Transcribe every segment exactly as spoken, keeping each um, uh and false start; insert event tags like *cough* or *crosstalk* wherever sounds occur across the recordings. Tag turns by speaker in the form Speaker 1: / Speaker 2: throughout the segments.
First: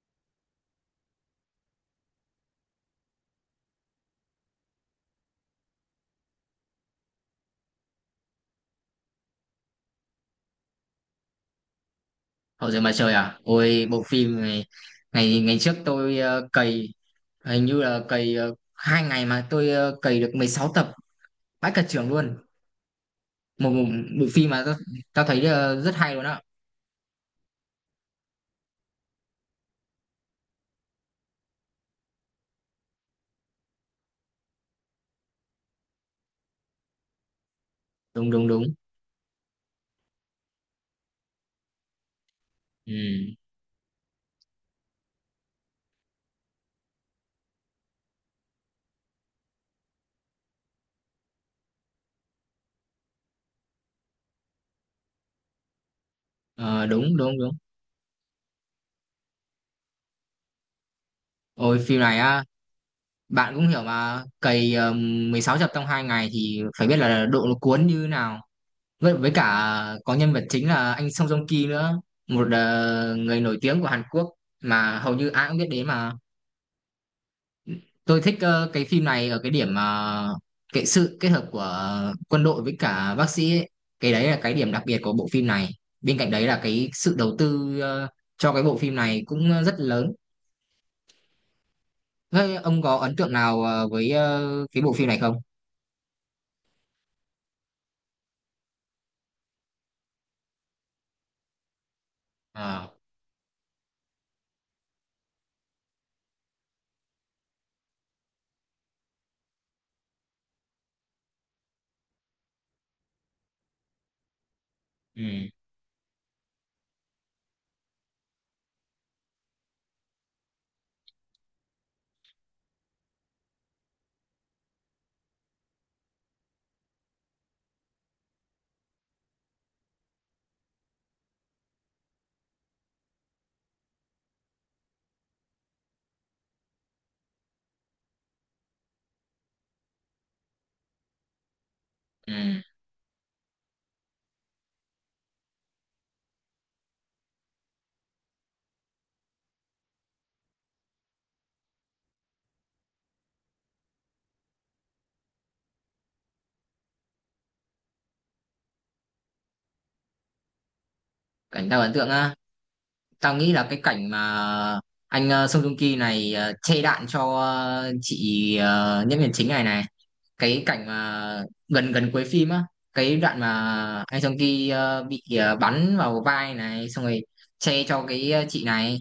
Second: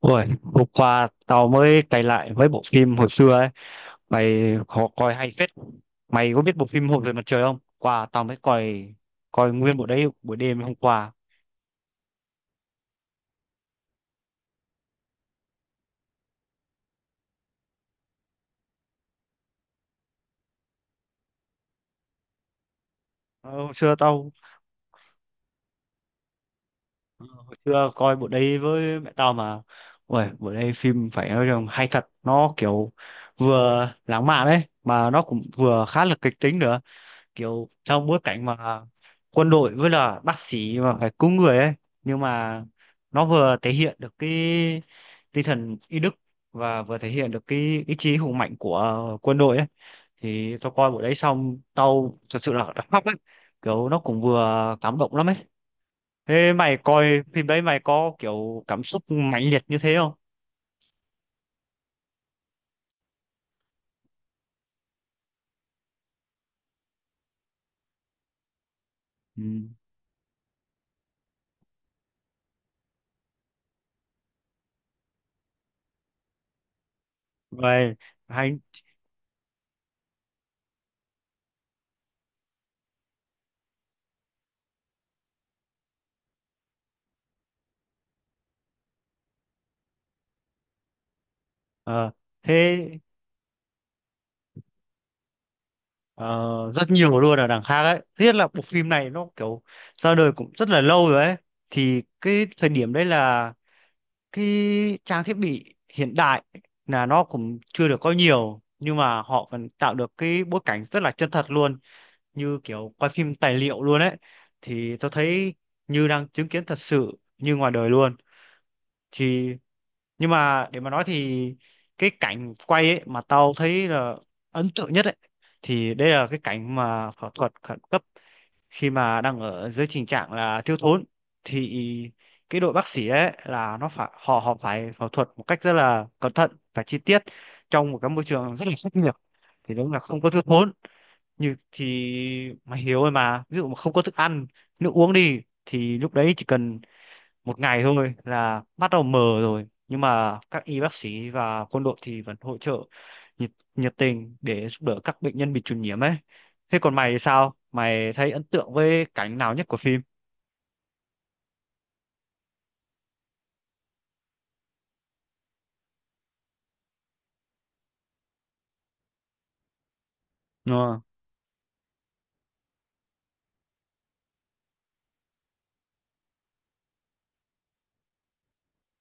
Speaker 1: Ôi, hôm qua tao mới cày lại mấy bộ phim hồi xưa ấy. Mày khó coi hay phết. Mày có biết bộ phim Hồn về mặt trời không? Qua tao mới coi coi nguyên bộ đấy buổi đêm hôm qua.
Speaker 2: Hậu duệ mặt trời à? Ôi bộ phim này ngày ngày trước tôi ờ, cày hình như là cày ờ, hai ngày mà tôi ờ, cày được mười sáu tập, vãi cả trưởng luôn.
Speaker 1: Ờ,
Speaker 2: Một,
Speaker 1: Hồi
Speaker 2: một
Speaker 1: xưa
Speaker 2: bộ
Speaker 1: tao
Speaker 2: phim mà tao, tao thấy ờ, rất hay luôn á.
Speaker 1: ờ, hồi xưa coi bộ đấy với mẹ tao mà. Ôi, bộ đấy phim phải nói rằng hay thật, nó kiểu vừa lãng mạn đấy mà nó cũng vừa khá là kịch tính nữa. Kiểu trong bối
Speaker 2: Đúng
Speaker 1: cảnh
Speaker 2: đúng đúng.
Speaker 1: mà quân đội với là bác sĩ mà phải cứu người ấy, nhưng mà
Speaker 2: Ừ.
Speaker 1: nó vừa thể hiện được cái tinh thần y đức và vừa thể hiện được cái ý chí hùng mạnh của quân đội ấy. Thì tao coi bộ đấy xong tao thật sự là *laughs* đã khóc ấy, kiểu nó cũng vừa cảm động lắm ấy. Thế mày
Speaker 2: Ờ,
Speaker 1: coi
Speaker 2: đúng đúng
Speaker 1: phim
Speaker 2: đúng.
Speaker 1: đấy mày có kiểu cảm xúc mãnh liệt như thế không?
Speaker 2: Ôi phim này á, bạn cũng hiểu mà cày ờ, mười sáu tập trong hai ngày thì phải biết là độ nó cuốn như thế nào. Với, với
Speaker 1: Ừ.
Speaker 2: cả có nhân vật chính là anh Song Joong Ki nữa, một ờ, người nổi tiếng của Hàn Quốc mà hầu như ai cũng biết đến mà.
Speaker 1: Vậy.
Speaker 2: Tôi thích
Speaker 1: Hay.
Speaker 2: ờ, cái phim này ở cái điểm mà cái sự kết hợp của ờ, quân đội với cả bác sĩ ấy. Cái đấy là cái điểm đặc biệt của bộ phim này, bên cạnh đấy là cái sự đầu tư ờ, cho cái bộ phim này cũng rất lớn.
Speaker 1: Ờ. Thế.
Speaker 2: Thế ông có ấn tượng nào ờ, với ờ, cái bộ phim này không?
Speaker 1: Ờ, rất nhiều luôn ở đằng khác ấy, tiếc là bộ phim này nó kiểu ra đời cũng rất là lâu rồi ấy. Thì cái thời
Speaker 2: Ờ,
Speaker 1: điểm đấy là cái trang thiết bị hiện đại là nó cũng chưa được có nhiều, nhưng mà họ vẫn tạo được cái bối cảnh rất là chân thật luôn, như kiểu quay phim tài liệu luôn ấy. Thì tôi
Speaker 2: ừ,
Speaker 1: thấy như đang chứng kiến thật sự như ngoài đời luôn. Thì nhưng mà để mà nói thì cái cảnh quay ấy mà tao thấy là ấn tượng nhất ấy, thì đây là cái cảnh mà phẫu thuật khẩn cấp khi mà đang ở dưới tình trạng là thiếu thốn. Thì cái đội bác sĩ ấy là nó phải họ họ phải phẫu thuật một cách rất là cẩn thận và chi tiết trong một cái môi trường rất là khắc nghiệt. Thì đúng là không có thiếu thốn như thì
Speaker 2: ừ.
Speaker 1: mày hiểu rồi mà, ví dụ mà không có thức ăn nước uống đi thì lúc đấy chỉ cần một ngày thôi là bắt đầu mờ rồi, nhưng mà các y bác sĩ và quân đội thì vẫn hỗ trợ nhiệt, nhiệt tình để giúp đỡ các bệnh nhân bị truyền nhiễm ấy. Thế còn mày thì sao, mày thấy ấn tượng với cảnh nào nhất của phim?
Speaker 2: Cảnh tao ấn tượng á, tao nghĩ là cái cảnh mà anh ờ, Song Joong Ki này ờ, chê đạn cho ờ, chị ờ, nhân viên chính này này, cái cảnh
Speaker 1: Ờ.
Speaker 2: mà gần gần cuối phim á, cái đoạn mà anh Song Ki ờ, bị ờ, bắn vào vai này xong rồi che cho cái ờ, chị này.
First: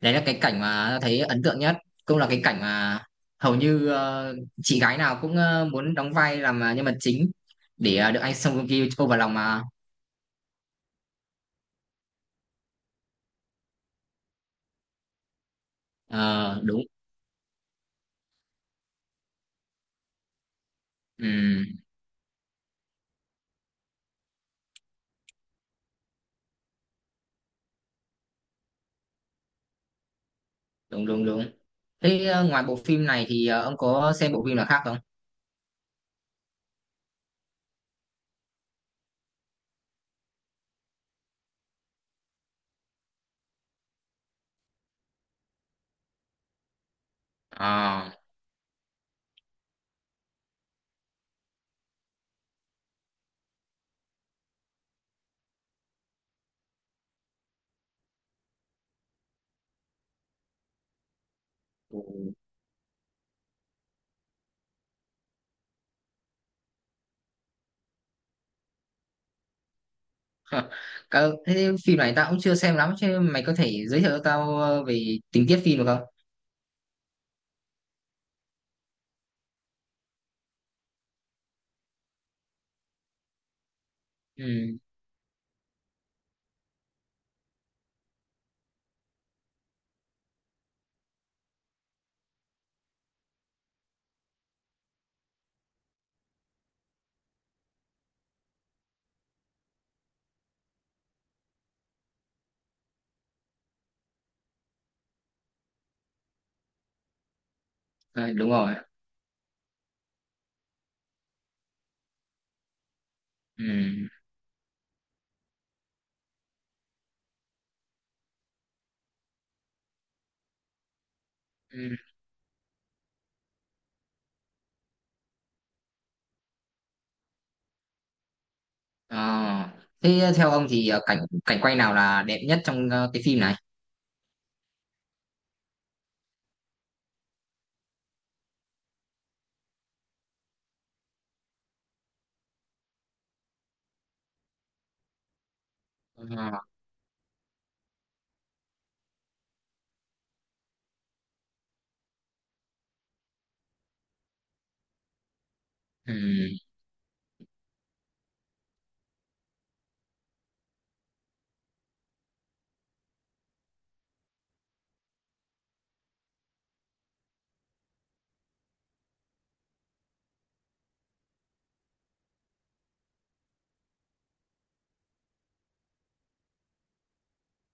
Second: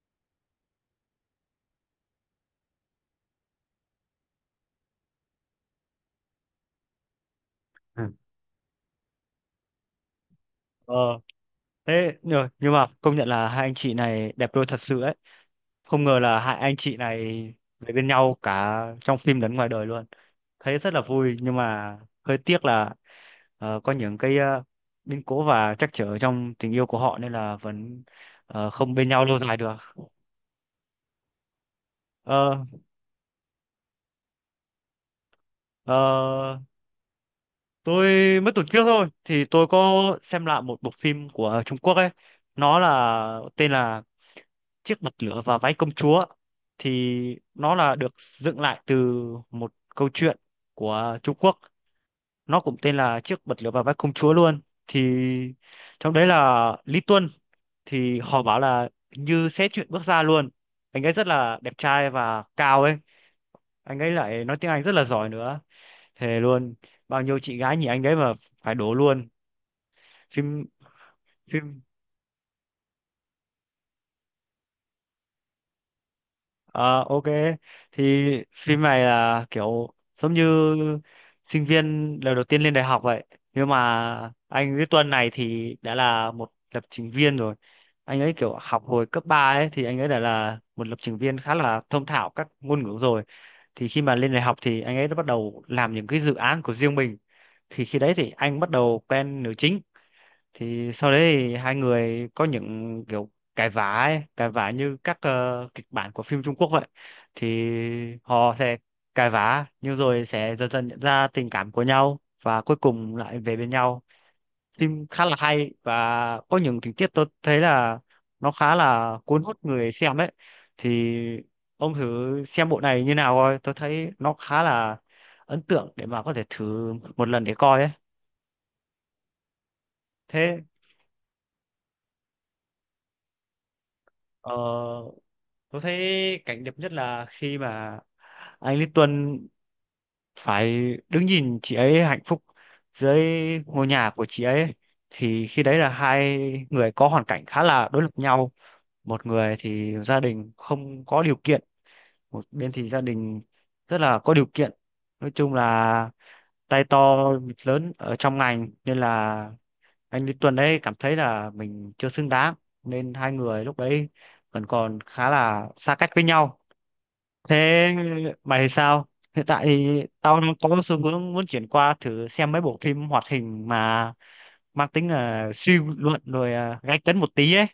Speaker 2: Đấy là cái cảnh mà tao thấy ấn tượng nhất, cũng là cái cảnh mà hầu như ờ, chị gái nào cũng ờ, muốn đóng vai làm ờ, nhân vật chính để ờ,
Speaker 1: Ừ.
Speaker 2: được anh Song Ki ôm vào lòng mà.
Speaker 1: Ờ. Thế nhưng nhưng mà công nhận là hai anh chị này đẹp đôi thật sự ấy. Không ngờ là hai
Speaker 2: Ờ,
Speaker 1: anh
Speaker 2: đúng,
Speaker 1: chị này về bên nhau cả trong phim lẫn ngoài đời luôn. Thấy rất là vui, nhưng
Speaker 2: ừ,
Speaker 1: mà hơi tiếc là ờ, có những cái ờ, biến cố và trắc trở trong tình yêu của họ nên là vẫn ờ, không bên nhau lâu dài được.
Speaker 2: đúng đúng đúng. Thế ờ,
Speaker 1: Ờ,
Speaker 2: ngoài bộ phim này thì ờ, ông có xem bộ phim nào khác không?
Speaker 1: ờ, tôi mới tuần trước thôi thì tôi có xem lại một bộ phim của Trung Quốc ấy. Nó là tên là chiếc bật lửa và váy công chúa. Thì nó là
Speaker 2: À.
Speaker 1: được dựng lại từ một câu chuyện của Trung Quốc, nó cũng tên là chiếc bật lửa và váy công chúa luôn. Thì trong đấy là Lý Tuân, thì họ bảo là như sẽ chuyện bước ra luôn. Anh ấy rất là đẹp trai và cao ấy, anh ấy lại nói tiếng Anh rất là giỏi nữa, thề luôn. Bao nhiêu chị gái nhìn anh ấy mà phải đổ luôn. Phim.
Speaker 2: *laughs* Cả, thế
Speaker 1: Phim.
Speaker 2: phim này tao cũng chưa xem lắm, chứ mày có thể giới thiệu cho tao ờ, về tình tiết phim được không?
Speaker 1: Ờ, ok, thì phim này là kiểu giống như sinh viên lần đầu tiên lên đại học vậy, nhưng mà anh
Speaker 2: Ừ.
Speaker 1: với Tuân này thì đã là một lập trình viên rồi. Anh ấy kiểu học hồi cấp ba ấy, thì anh ấy đã là một lập trình viên khá là thông thạo các ngôn ngữ rồi. Thì khi mà lên đại học thì anh ấy đã bắt đầu làm những cái dự án của riêng mình. Thì khi đấy thì anh bắt đầu quen nữ chính. Thì sau đấy thì hai người có những kiểu cãi vã ấy, cãi vã như các ờ, kịch bản của phim Trung Quốc vậy. Thì
Speaker 2: À, đúng
Speaker 1: họ
Speaker 2: rồi.
Speaker 1: sẽ cãi vã nhưng rồi sẽ dần dần nhận ra tình cảm của nhau và cuối cùng lại về
Speaker 2: Ừ.
Speaker 1: bên nhau. Phim khá là hay và có những tình tiết tôi thấy là nó khá là cuốn hút người xem ấy. Thì
Speaker 2: Ừ.
Speaker 1: ông thử xem bộ này như nào coi, tôi thấy nó khá là ấn tượng để mà có thể thử một lần để coi ấy.
Speaker 2: À, thế theo
Speaker 1: Thế.
Speaker 2: ông thì ờ, cảnh cảnh quay nào là đẹp nhất trong ờ, cái phim này?
Speaker 1: Ờ, tôi thấy cảnh đẹp nhất là khi mà anh Lý Tuân phải đứng nhìn chị ấy hạnh phúc dưới ngôi nhà của chị ấy. Thì khi đấy là
Speaker 2: Ờ.
Speaker 1: hai người có hoàn cảnh khá là đối lập nhau, một người thì gia đình không có điều kiện, một bên thì gia đình rất là có điều kiện. Nói chung là
Speaker 2: Ừ.
Speaker 1: tay to mặt lớn ở trong ngành nên là anh Lý Tuấn ấy cảm thấy là mình chưa xứng đáng, nên hai người lúc đấy vẫn còn khá là xa cách với nhau. Thế mày thì sao? Hiện tại thì tao đang có xu hướng muốn chuyển qua thử xem mấy bộ phim hoạt hình mà mang tính là suy luận rồi à, gay cấn một tí ấy.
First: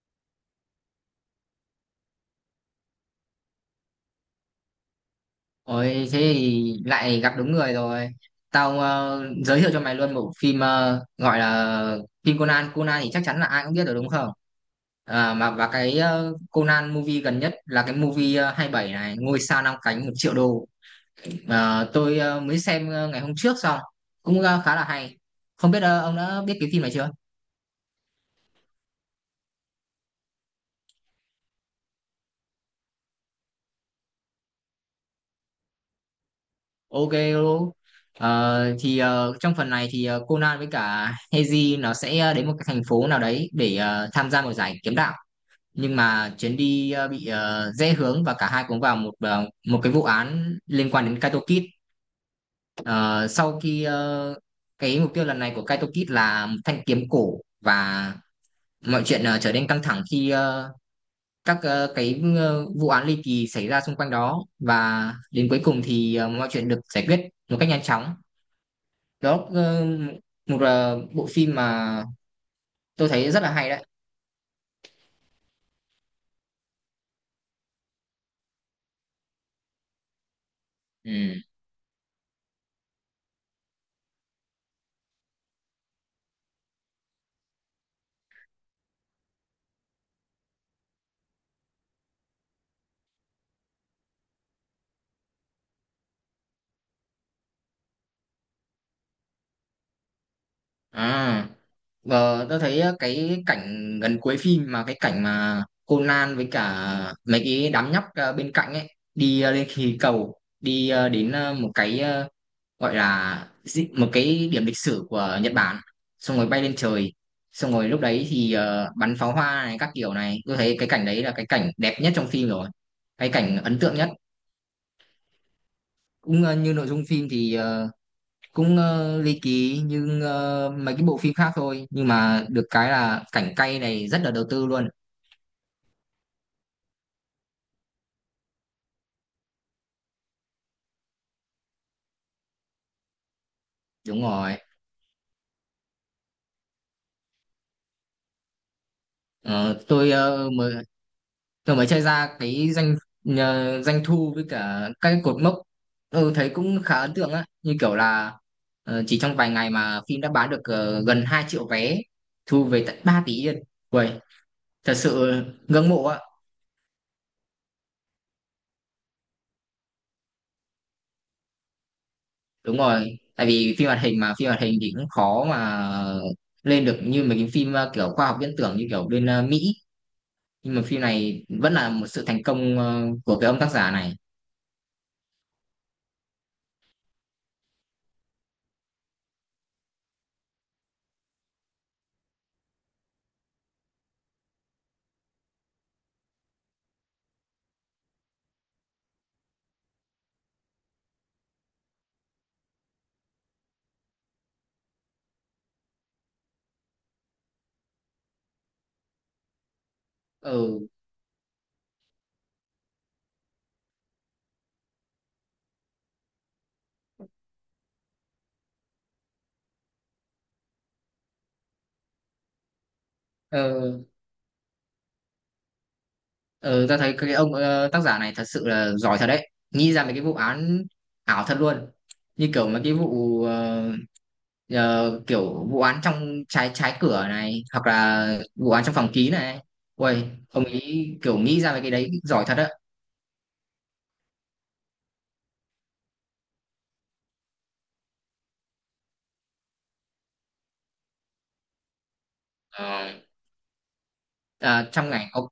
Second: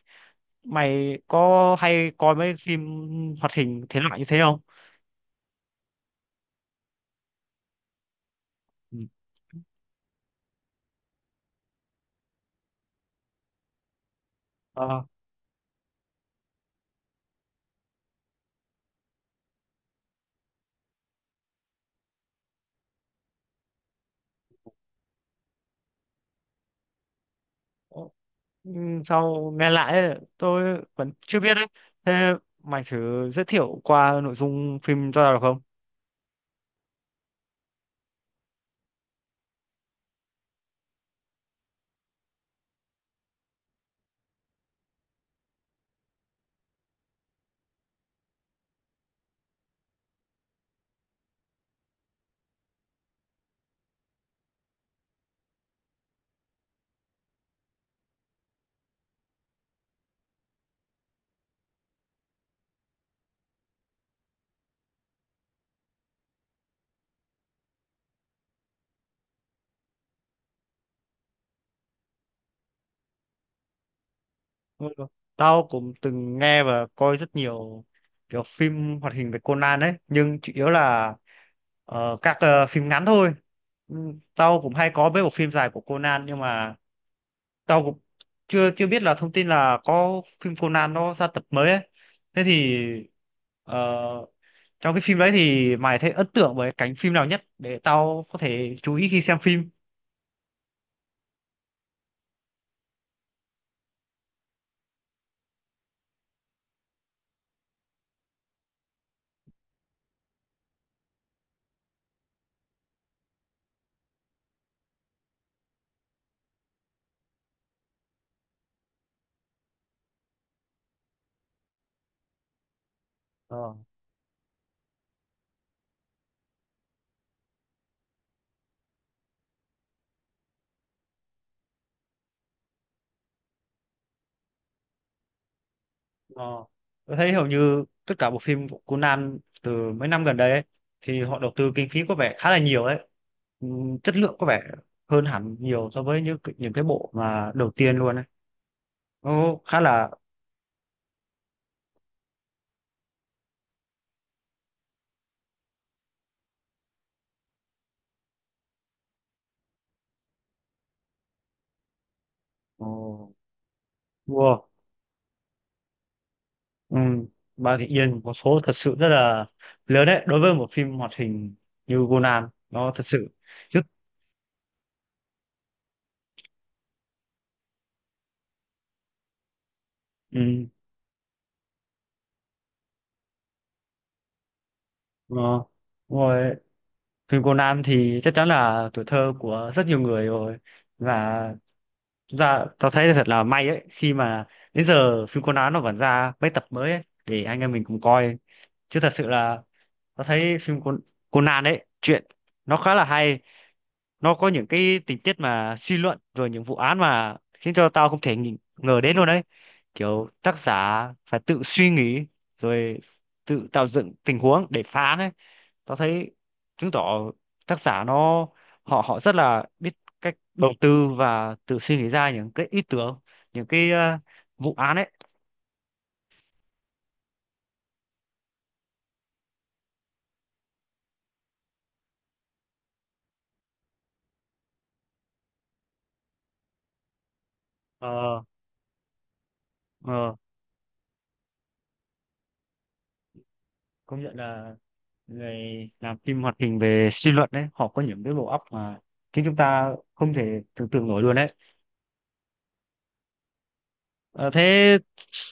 Speaker 1: Mày có hay coi mấy phim hoạt hình thế loại như thế không?
Speaker 2: Ôi thế thì lại gặp đúng người rồi. Tao
Speaker 1: Ừ.
Speaker 2: ờ, giới thiệu cho mày luôn bộ phim ờ, gọi là phim Conan. Conan thì chắc chắn là ai cũng biết rồi đúng không?
Speaker 1: Ờ,
Speaker 2: À, mà và cái ờ, Conan movie gần nhất là cái movie ờ, hai mươi bảy này, ngôi sao năm cánh một triệu đô. Ờ, tôi ờ, mới xem ờ, ngày hôm trước xong, cũng ờ, khá là hay, không biết ờ, ông đã biết cái phim này chưa.
Speaker 1: ừ, sau nghe lại ấy, tôi vẫn chưa biết đấy. Thế mày thử giới thiệu qua nội dung phim cho tao được không?
Speaker 2: Ok luôn. Ờ, thì ờ, trong phần này thì ờ, Conan với cả Heiji nó sẽ ờ, đến một cái thành phố nào đấy để ờ, tham gia một giải kiếm đạo, nhưng mà chuyến đi ờ, bị ờ, rẽ hướng và cả hai cũng vào một ờ, một cái vụ án liên quan đến Kaito Kid. Ờ, sau khi ờ, cái mục tiêu lần này của Kaito Kid là một thanh kiếm cổ, và mọi chuyện ờ, trở nên căng thẳng khi ờ, các ờ, cái ờ, vụ án ly kỳ xảy ra xung quanh đó, và đến cuối cùng thì ờ, mọi chuyện được giải quyết một cách nhanh chóng. Đó, ờ, một ờ, bộ phim mà tôi thấy rất là hay đấy.
Speaker 1: Ừ. Tao cũng từng nghe và coi rất nhiều kiểu phim hoạt hình về Conan ấy, nhưng chủ yếu là
Speaker 2: Ừ.
Speaker 1: ờ, các ờ, phim ngắn thôi. Ừ, tao cũng hay có mấy bộ phim dài của Conan, nhưng mà tao cũng chưa chưa biết là thông tin là có phim Conan nó ra tập mới ấy. Thế thì ờ, trong cái phim đấy thì mày thấy ấn tượng với cánh phim nào nhất để tao có thể chú ý khi xem phim?
Speaker 2: À, và tôi thấy ờ, cái cảnh gần cuối phim mà cái cảnh mà Conan với cả mấy cái đám nhóc ờ, bên cạnh ấy, đi ờ, lên khí cầu đi ờ, đến ờ, một cái ờ, gọi là dị- một cái điểm lịch sử của Nhật Bản, xong rồi bay lên trời, xong rồi lúc đấy thì ờ, bắn pháo hoa này các kiểu này, tôi thấy cái cảnh đấy là cái cảnh đẹp nhất trong phim rồi, cái cảnh
Speaker 1: Ờ.
Speaker 2: ấn tượng nhất. Cũng ờ, như nội dung phim thì ờ, cũng ờ, ly kỳ như ờ, mấy cái bộ phim khác thôi, nhưng mà được cái là cảnh cay này rất là đầu tư luôn.
Speaker 1: Ờ. Tôi thấy hầu như tất cả bộ phim của Conan từ mấy năm gần đây ấy, thì họ đầu tư kinh phí có vẻ khá là nhiều đấy. Ừm, Chất
Speaker 2: Đúng
Speaker 1: lượng có
Speaker 2: rồi.
Speaker 1: vẻ hơn hẳn nhiều so với những cái- những cái bộ mà đầu tiên luôn ấy. Nó khá
Speaker 2: Ờ,
Speaker 1: là,
Speaker 2: tôi ờ, mới tôi mới chơi ra cái doanh nhờ- doanh thu với cả các cái cột mốc, ừ, thấy cũng khá ấn tượng á, như kiểu là ờ, chỉ trong vài ngày mà phim đã bán được ờ, gần hai triệu vé, thu về
Speaker 1: ờ,
Speaker 2: tận ba tỷ yên. Uầy,
Speaker 1: wow.
Speaker 2: thật sự ngưỡng mộ á.
Speaker 1: Um, Bà Thị Yên có số thật sự rất là lớn đấy đối với một phim hoạt hình như Conan,
Speaker 2: Đúng
Speaker 1: nó thật
Speaker 2: rồi,
Speaker 1: sự
Speaker 2: tại vì
Speaker 1: rất.
Speaker 2: phim hoạt hình mà phim hoạt hình thì cũng khó mà lên được như mấy cái phim ờ, kiểu khoa học viễn tưởng như kiểu bên ờ, Mỹ, nhưng mà phim này vẫn là một sự thành công ờ, của cái ông tác giả này.
Speaker 1: Um, Phim Conan thì chắc chắn là tuổi thơ của rất nhiều người rồi. Và chúng ta tao thấy thật là may ấy khi mà đến giờ phim Conan nó vẫn ra mấy tập mới ấy, để anh em mình cùng coi. Chứ thật sự là tao thấy phim Con- Conan ấy chuyện nó khá là hay. Nó có những cái tình tiết mà suy luận rồi những vụ án mà khiến cho tao không thể nghĩ- ngờ đến luôn đấy. Kiểu tác giả
Speaker 2: Ừ.
Speaker 1: phải tự suy nghĩ rồi tự tạo dựng tình huống để phá án ấy. Tao thấy chứng tỏ tác giả nó họ họ rất là biết cách đầu tư và tự suy nghĩ ra những cái ý tưởng, những cái
Speaker 2: Ừ.
Speaker 1: ờ, vụ án ấy.
Speaker 2: Ừ, ta thấy cái ông ờ, tác giả này thật sự là giỏi thật đấy, nghĩ ra mấy cái vụ án ảo thật luôn, như kiểu mấy cái vụ ờ, ờ, kiểu vụ án trong trái trái cửa này hoặc là
Speaker 1: Ờ,
Speaker 2: vụ án trong phòng ký này, ui
Speaker 1: ờ,
Speaker 2: ông ấy kiểu nghĩ ra mấy cái đấy giỏi thật á.
Speaker 1: công nhận là người làm phim hoạt hình về suy luận đấy họ có những cái bộ óc mà chính chúng ta không thể tưởng tượng nổi luôn đấy.
Speaker 2: Ờ.
Speaker 1: Ờ,
Speaker 2: À,
Speaker 1: thế
Speaker 2: trong ngành ông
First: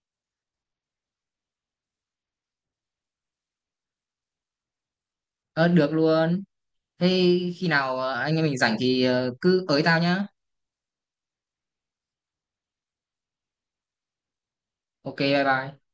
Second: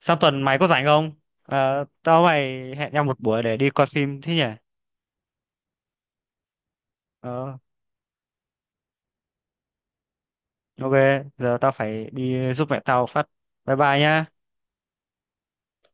Speaker 1: sang tuần mày có rảnh không? Ờ, tao mày hẹn nhau một buổi để đi coi phim thế nhỉ.
Speaker 2: ờ, được luôn, thế
Speaker 1: Ờ,
Speaker 2: khi nào ờ, anh em mình rảnh thì ờ, cứ tới tao nhá.
Speaker 1: ok. Giờ tao phải đi giúp mẹ tao phát, bye bye nhá.
Speaker 2: Ok, bye bye.